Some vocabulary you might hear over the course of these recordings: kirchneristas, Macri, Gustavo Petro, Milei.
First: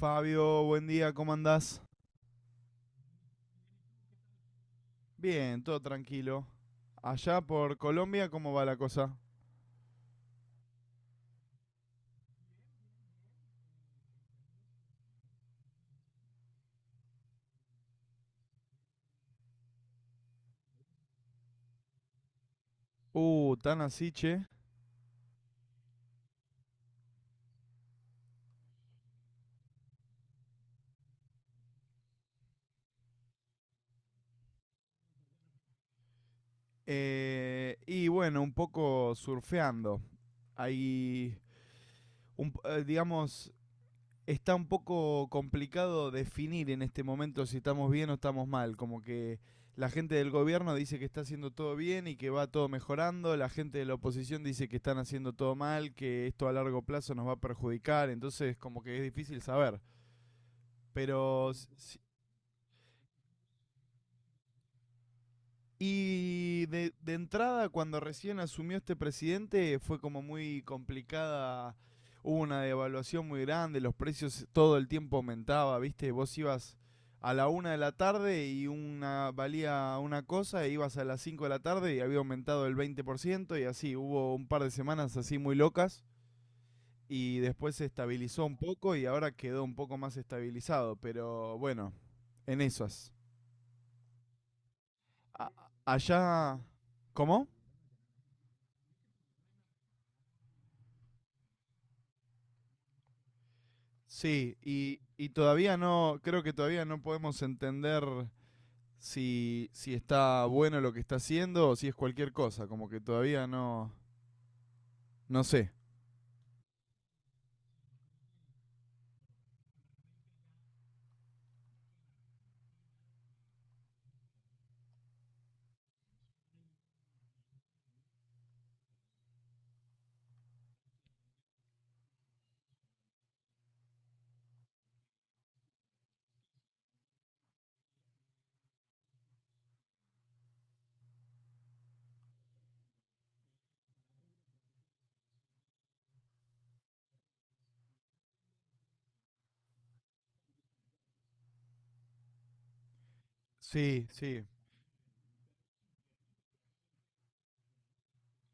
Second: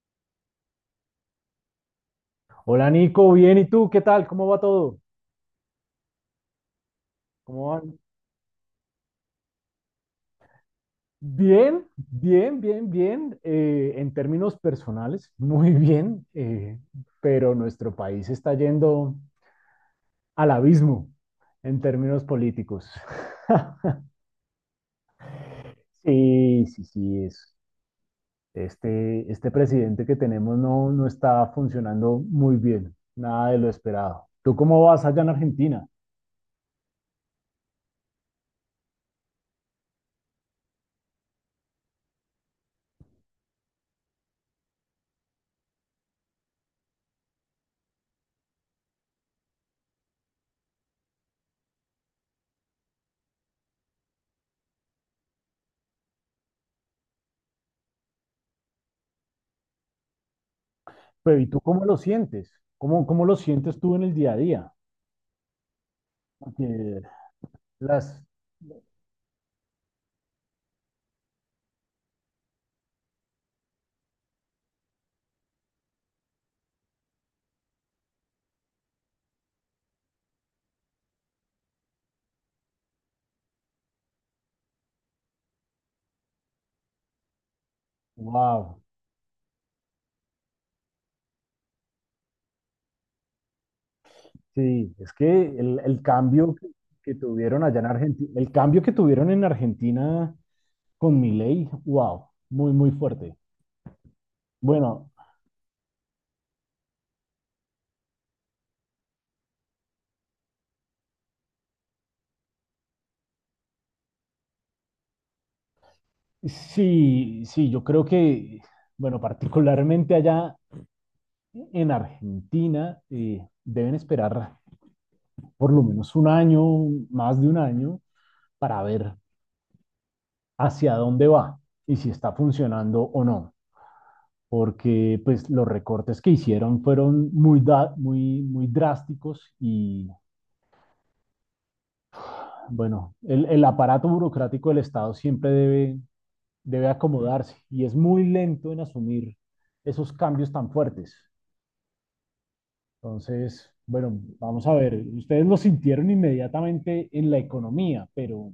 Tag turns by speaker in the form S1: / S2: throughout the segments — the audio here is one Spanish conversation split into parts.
S1: Fabio, buen día, ¿cómo andás?
S2: Hola Nico, bien, ¿y tú? ¿Qué tal? ¿Cómo va todo?
S1: Bien, todo tranquilo. Allá
S2: ¿Cómo
S1: por
S2: van?
S1: Colombia, ¿cómo va la cosa?
S2: Bien, bien, bien, bien. En términos personales, muy bien, pero nuestro país está yendo al abismo en términos políticos.
S1: Tan así, che.
S2: Sí, sí, sí, es. Este presidente que tenemos no está funcionando muy bien, nada de lo esperado. ¿Tú cómo vas allá en Argentina?
S1: Y bueno, un poco surfeando. Hay, un digamos, está un poco complicado definir en este momento si estamos bien o estamos mal. Como que la gente del gobierno dice que está haciendo todo bien y que va todo mejorando. La gente de la oposición dice que están haciendo todo mal, que esto a largo plazo nos va a perjudicar. Entonces, como que es difícil saber.
S2: Pero ¿y
S1: Pero.
S2: tú cómo lo sientes? ¿Cómo, cómo lo sientes tú en el día a día?
S1: Y de,
S2: Porque
S1: de entrada, cuando
S2: las,
S1: recién asumió este presidente, fue como muy complicada. Hubo una devaluación muy grande, los precios todo el tiempo aumentaba, ¿viste? Vos ibas a la 1 de la tarde y una valía una cosa, e ibas a las 5 de la tarde y había aumentado el 20% y así. Hubo un par de semanas así muy locas y después se estabilizó un
S2: wow,
S1: poco y ahora quedó un poco más estabilizado, pero bueno, en esas.
S2: sí, es que
S1: a-
S2: el cambio
S1: Allá...
S2: que
S1: ¿Cómo?
S2: tuvieron allá en Argentina, el cambio que tuvieron en Argentina con Milei, wow, muy, muy fuerte.
S1: Sí, y,
S2: Bueno,
S1: y todavía no, creo que todavía no podemos entender si, si está bueno lo que está haciendo o si es cualquier cosa, como que todavía no, no sé.
S2: sí, sí, yo creo que, bueno, particularmente allá en Argentina, deben esperar por lo menos un año, más de un año, para ver hacia dónde va y si está funcionando o no. Porque pues los recortes que hicieron fueron muy, muy drásticos y bueno, el aparato burocrático del Estado siempre debe acomodarse y es muy lento en asumir esos cambios tan fuertes. Entonces,
S1: Sí,
S2: bueno,
S1: sí.
S2: vamos a ver, ustedes lo sintieron inmediatamente en la economía, pero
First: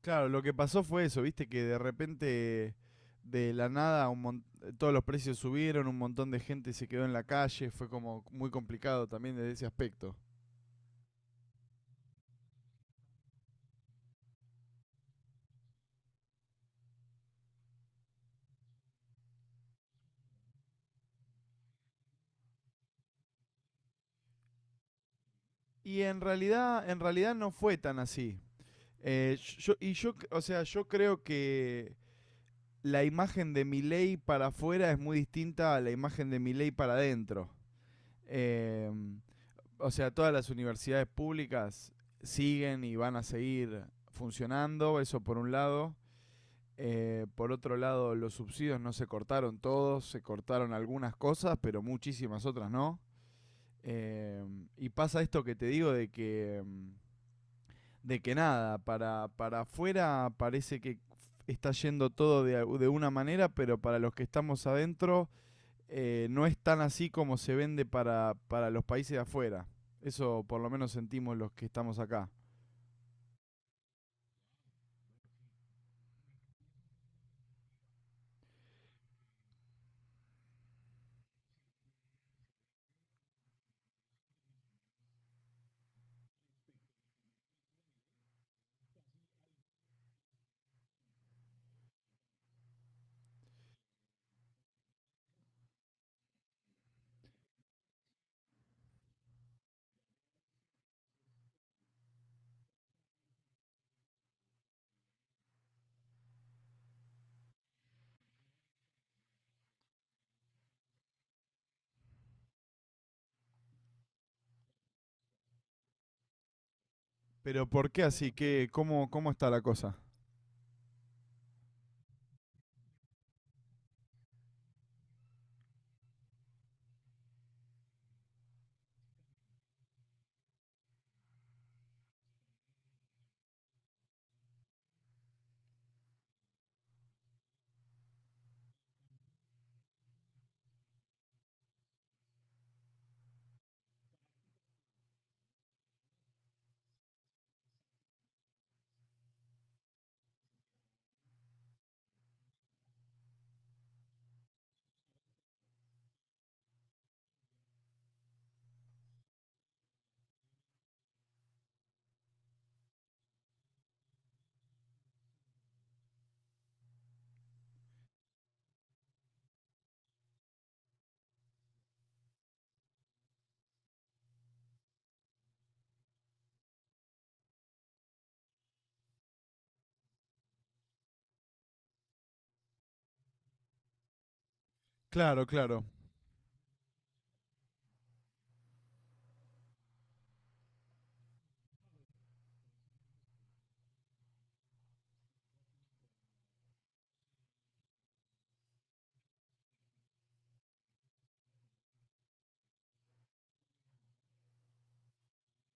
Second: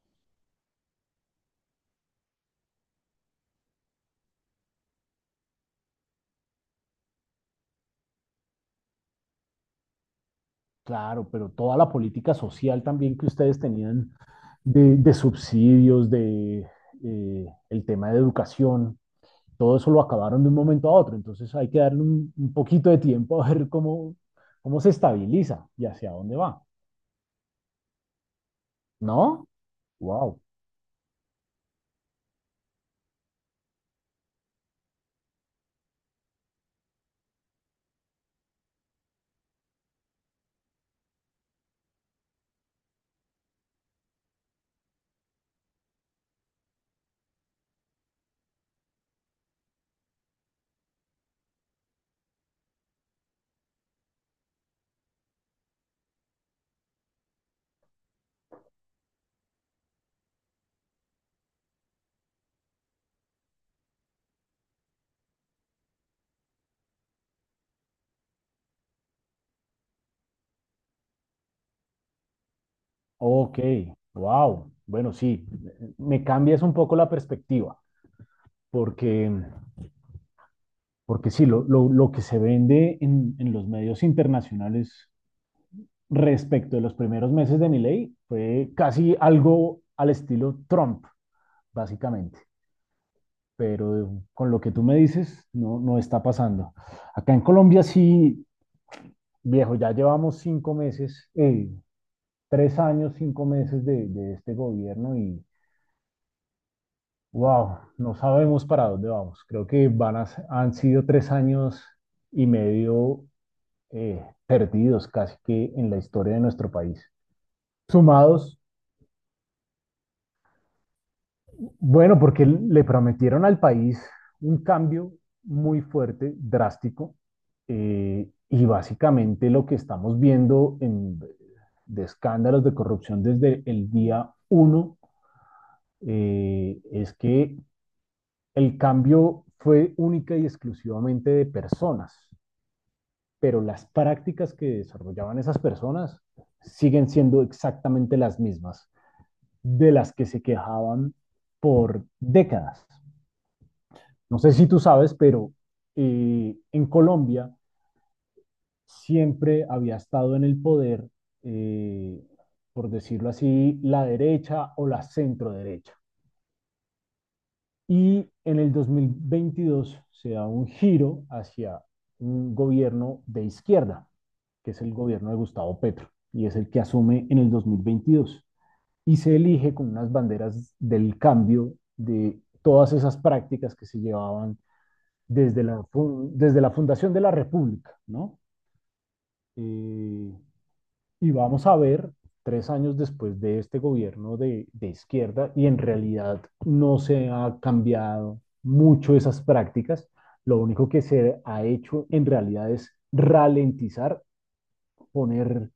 S1: Claro, lo que pasó fue eso, viste, que de repente, de la nada, todos los precios subieron, un montón de gente se quedó en la calle, fue como muy complicado también desde ese aspecto.
S2: claro, pero toda la política social también que ustedes tenían de subsidios, de el tema de educación, todo eso lo acabaron de un momento a otro, entonces hay que darle un poquito de tiempo a ver cómo se estabiliza y
S1: Y
S2: hacia dónde va,
S1: en realidad no fue tan así.
S2: ¿no?
S1: O
S2: Wow,
S1: sea, yo creo que la imagen de Milei para afuera es muy distinta a la imagen de Milei para adentro. Eh, o sea, todas las universidades públicas siguen y van a seguir funcionando, eso por un lado. Por otro lado, los subsidios no se cortaron todos, se cortaron algunas cosas, pero muchísimas otras no. Eh, y pasa esto que te digo de que nada, para afuera parece que está yendo todo de una manera, pero para los que estamos adentro no es tan así como se vende para los países de afuera. Eso por lo menos sentimos los que estamos acá.
S2: ok, wow. Bueno, sí, me cambias un poco la perspectiva, porque, porque sí, lo que se vende en los medios internacionales respecto de los primeros meses de mi ley fue casi algo al estilo Trump, básicamente. Pero con lo que tú me dices, no, no está pasando. Acá en Colombia sí, viejo, ya llevamos 5 meses, 3 años, 5 meses de este gobierno y wow, no sabemos para dónde vamos. Creo que han sido 3 años y medio eh, perdidos casi que en la historia de nuestro país.
S1: Pero ¿por qué así?
S2: Sumados,
S1: ¿Qué, cómo? ¿Cómo está la cosa?
S2: bueno, porque le prometieron al país un cambio muy fuerte, drástico, y básicamente lo que estamos viendo en, de escándalos de corrupción desde el día uno, es que el cambio fue única y exclusivamente de personas, pero las prácticas que desarrollaban esas personas siguen siendo exactamente las mismas de las que se quejaban por décadas. No sé si tú sabes, pero en Colombia siempre había estado en el poder, eh, por decirlo así, la derecha o la centro derecha. Y en el 2022 se da un giro hacia un gobierno de izquierda, que es el gobierno de Gustavo Petro, y es el que asume en el 2022. Y se elige con unas banderas del cambio de todas esas prácticas que se llevaban
S1: Claro,
S2: desde
S1: claro.
S2: la, desde la fundación de la República, ¿no? Eh, y vamos a ver, 3 años después de este gobierno de izquierda, y en realidad no se ha cambiado mucho esas prácticas, lo único que se ha hecho en realidad es ralentizar, poner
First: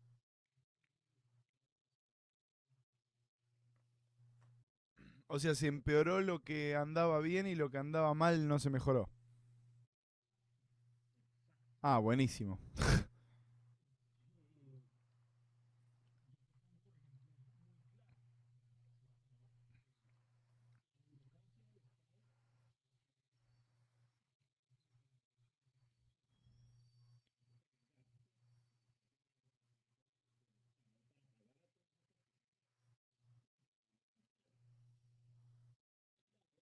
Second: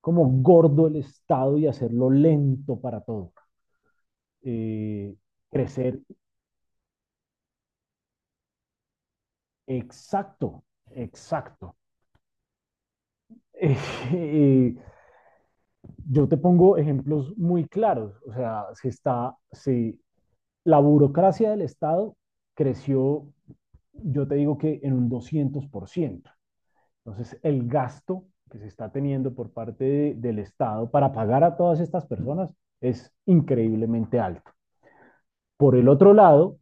S2: como gordo el Estado y hacerlo lento para todo. Eh,
S1: O sea, se
S2: crecer,
S1: empeoró lo que andaba bien y lo que andaba mal no se mejoró.
S2: exacto, exacto.
S1: Ah, buenísimo.
S2: Eh, eh, Yo te pongo ejemplos muy claros, o sea, se está, se, la burocracia del Estado creció, yo te digo que en un 200%. Entonces, el gasto que se está teniendo por parte de, del Estado para pagar a todas estas personas es increíblemente alto. Por el otro lado,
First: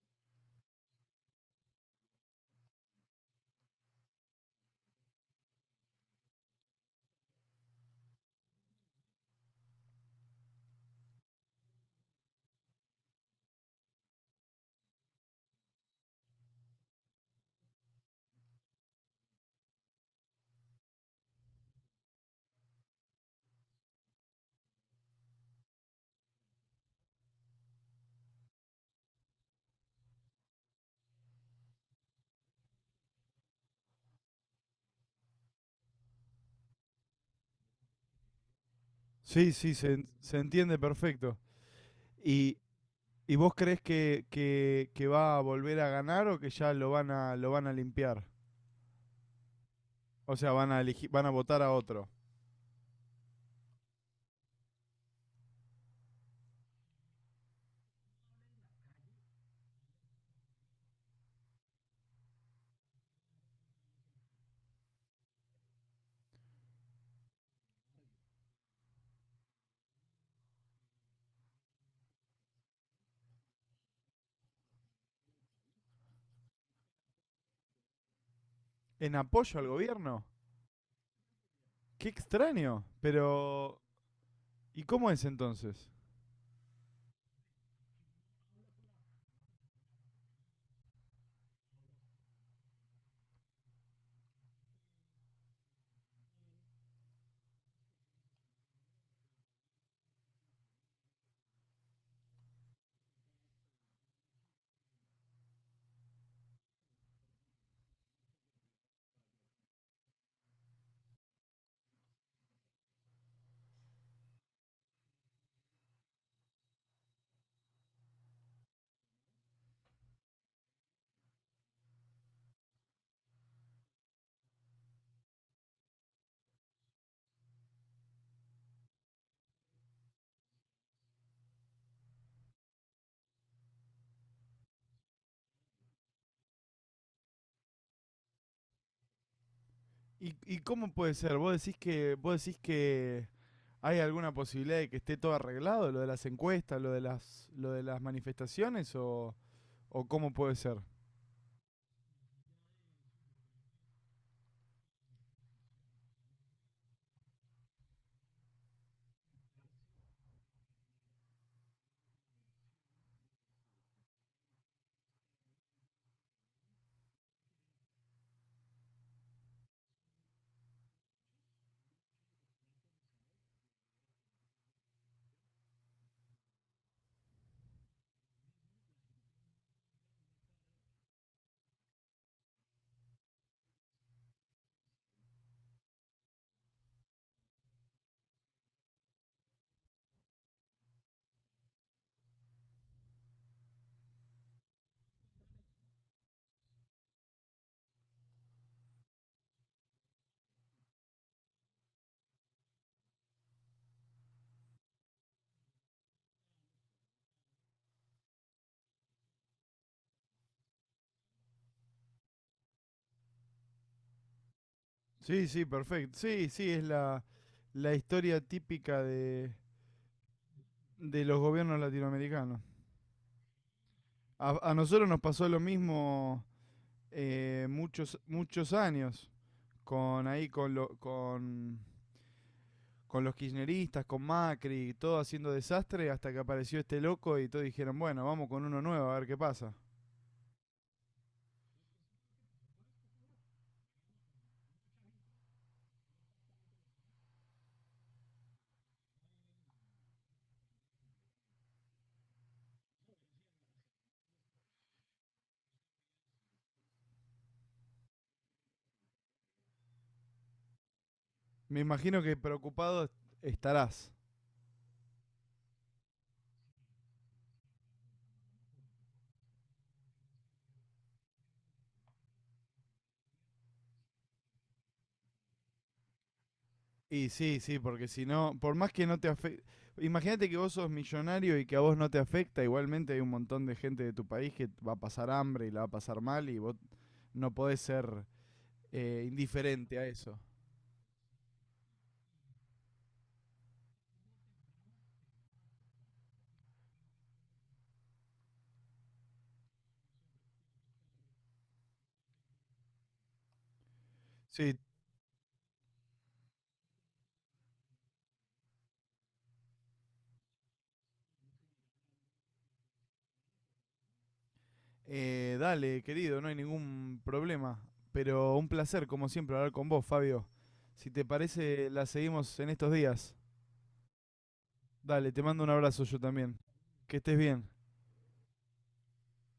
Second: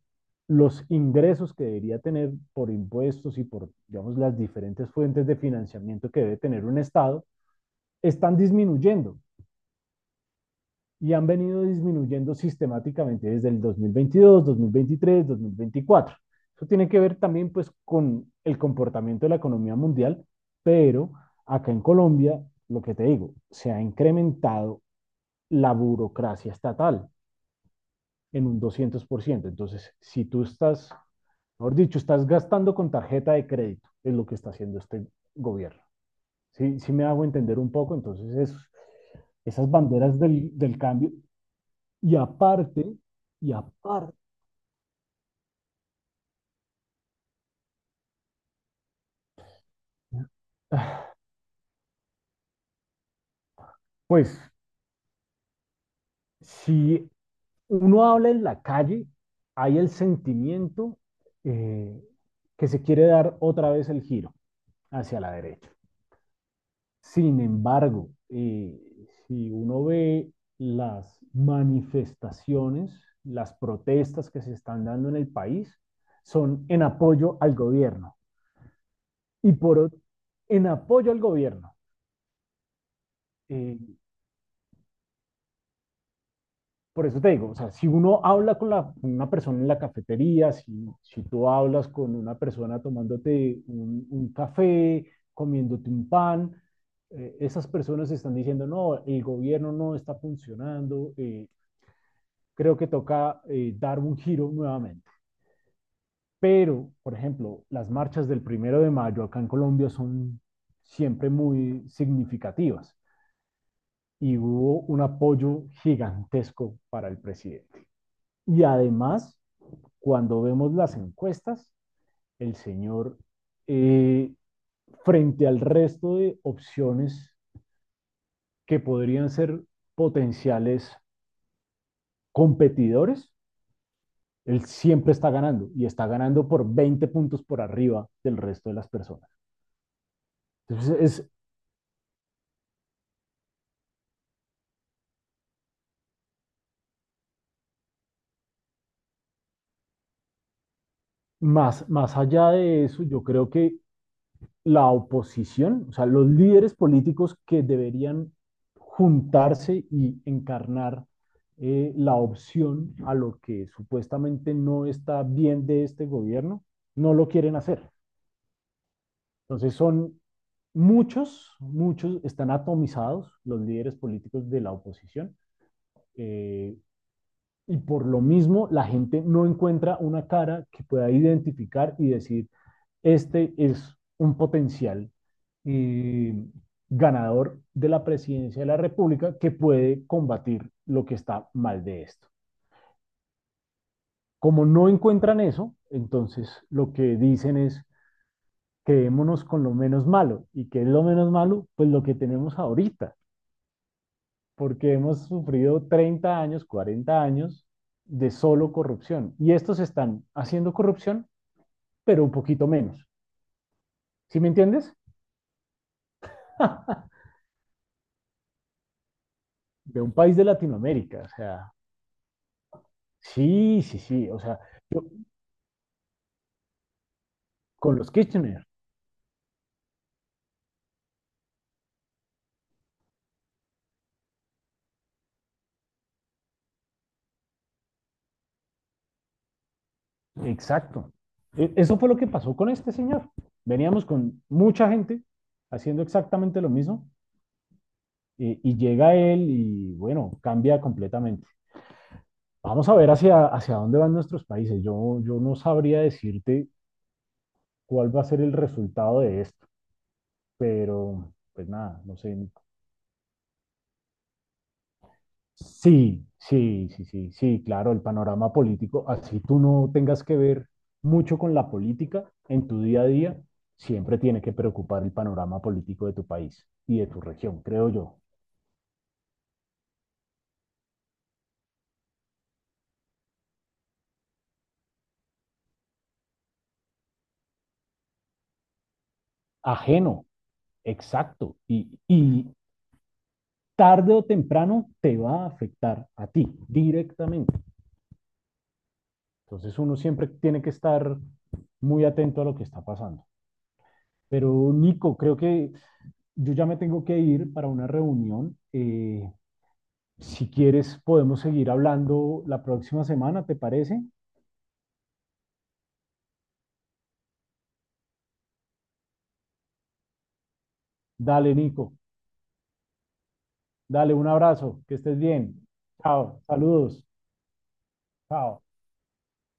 S2: los ingresos que debería tener por impuestos y por, digamos, las diferentes fuentes de financiamiento que debe tener un Estado están disminuyendo y han venido disminuyendo sistemáticamente desde el dos mil veintidós, 2023, 2024. Eso tiene que ver también pues con el comportamiento de la economía mundial, pero acá en Colombia, lo que te digo, se ha incrementado la burocracia estatal en un 200%. Entonces, si tú estás, mejor dicho, estás gastando con tarjeta de crédito, es lo que está haciendo este gobierno. Si me hago entender un poco, entonces es,
S1: Sí,
S2: esas
S1: sí, se,
S2: banderas
S1: se
S2: del,
S1: entiende
S2: del cambio.
S1: perfecto.
S2: Y
S1: ¿Y,
S2: aparte,
S1: y
S2: y
S1: vos crees
S2: aparte,
S1: que, que va a volver a ganar o que ya lo van a limpiar? O sea, van a, elegir, van a votar a otro.
S2: pues si uno habla en la calle, hay el sentimiento eh, que se quiere dar otra vez el giro hacia la derecha. Sin embargo, si uno ve las manifestaciones, las protestas que se están dando en el país, son en apoyo al gobierno.
S1: ¿En
S2: Y
S1: apoyo al
S2: por ot-
S1: gobierno?
S2: en apoyo al gobierno.
S1: Qué extraño.
S2: Eh,
S1: Pero, ¿y cómo es entonces?
S2: por eso te digo, o sea, si uno habla con una persona en la cafetería, si tú hablas con una persona tomándote un café, comiéndote un pan, esas personas están diciendo, no, el gobierno no está funcionando, creo que toca, dar un giro nuevamente. Pero, por ejemplo, las marchas del 1.º de mayo acá en Colombia son siempre muy significativas y hubo un apoyo gigantesco para el presidente. Y además, cuando vemos las encuestas, el señor, eh, frente al resto de opciones que podrían ser potenciales competidores, él siempre está ganando y está ganando por 20 puntos por arriba del resto de las personas.
S1: Y cómo
S2: Entonces,
S1: puede
S2: es
S1: ser? Vos decís que hay alguna posibilidad de que esté todo arreglado, lo de las encuestas, lo de las manifestaciones o... ¿O cómo puede ser?
S2: más, más allá de eso, yo creo que la oposición, o sea, los líderes políticos que deberían juntarse y encarnar, la opción a lo que supuestamente no está bien de este gobierno, no lo quieren hacer. Entonces son muchos, muchos están atomizados los líderes políticos de la oposición, eh, y por lo mismo la gente no encuentra una cara que pueda identificar y decir, este es un potencial, eh, ganador de la presidencia de la República que puede combatir lo que está mal de esto. Como no encuentran eso, entonces lo que dicen es quedémonos con lo menos malo. ¿Y qué es lo menos malo? Pues lo que tenemos ahorita, porque hemos sufrido 30 años, 40 años de solo corrupción. Y estos están haciendo corrupción, pero un poquito menos. ¿Sí me entiendes?
S1: Sí, sí, perfecto. Sí, sí, es la, la historia típica
S2: De un país de Latinoamérica,
S1: de
S2: o
S1: los
S2: sea,
S1: gobiernos latinoamericanos.
S2: sí, sí, sí. O sea,
S1: A
S2: yo-
S1: nosotros nos pasó lo mismo
S2: con los
S1: muchos,
S2: Kitchener,
S1: muchos años con ahí con los kirchneristas, con Macri, todo haciendo desastre hasta que apareció este loco y todos dijeron, bueno, vamos con uno nuevo a ver qué pasa.
S2: exacto. Eso fue lo que pasó con este señor. Veníamos con mucha gente haciendo exactamente lo mismo, y llega él y bueno, cambia completamente. Vamos a ver hacia, hacia dónde van nuestros países. Yo no sabría decirte cuál va a ser el resultado de esto, pero pues
S1: Me
S2: nada, no
S1: imagino
S2: sé,
S1: que preocupado estarás.
S2: sí, sí, sí, sí, sí, claro, el panorama político, así tú no tengas que ver mucho con la política en tu día a día, siempre tiene que preocupar el panorama político de tu país y de tu
S1: Y sí,
S2: región,
S1: sí,
S2: creo
S1: porque
S2: yo.
S1: si no, por más que no te afecte, imagínate que vos sos millonario y que a vos no te afecta, igualmente hay un montón de gente de tu país que va a pasar hambre y la va a pasar mal y vos no podés ser indiferente a
S2: Ajeno,
S1: eso.
S2: exacto, y tarde o temprano te va a afectar a ti directamente. Entonces uno siempre tiene que estar muy atento a lo que está pasando. Pero
S1: Sí,
S2: Nico, creo que yo ya me tengo que ir para una reunión. Si quieres, podemos seguir hablando la próxima semana, ¿te parece?
S1: dale, querido, no hay ningún problema, pero un placer, como siempre, hablar con vos, Fabio. Si te
S2: Dale,
S1: parece,
S2: Nico.
S1: la seguimos en estos días.
S2: Dale un abrazo. Que estés
S1: Dale, te mando
S2: bien.
S1: un abrazo yo
S2: Chao.
S1: también.
S2: Saludos.
S1: Que estés bien.
S2: Chao.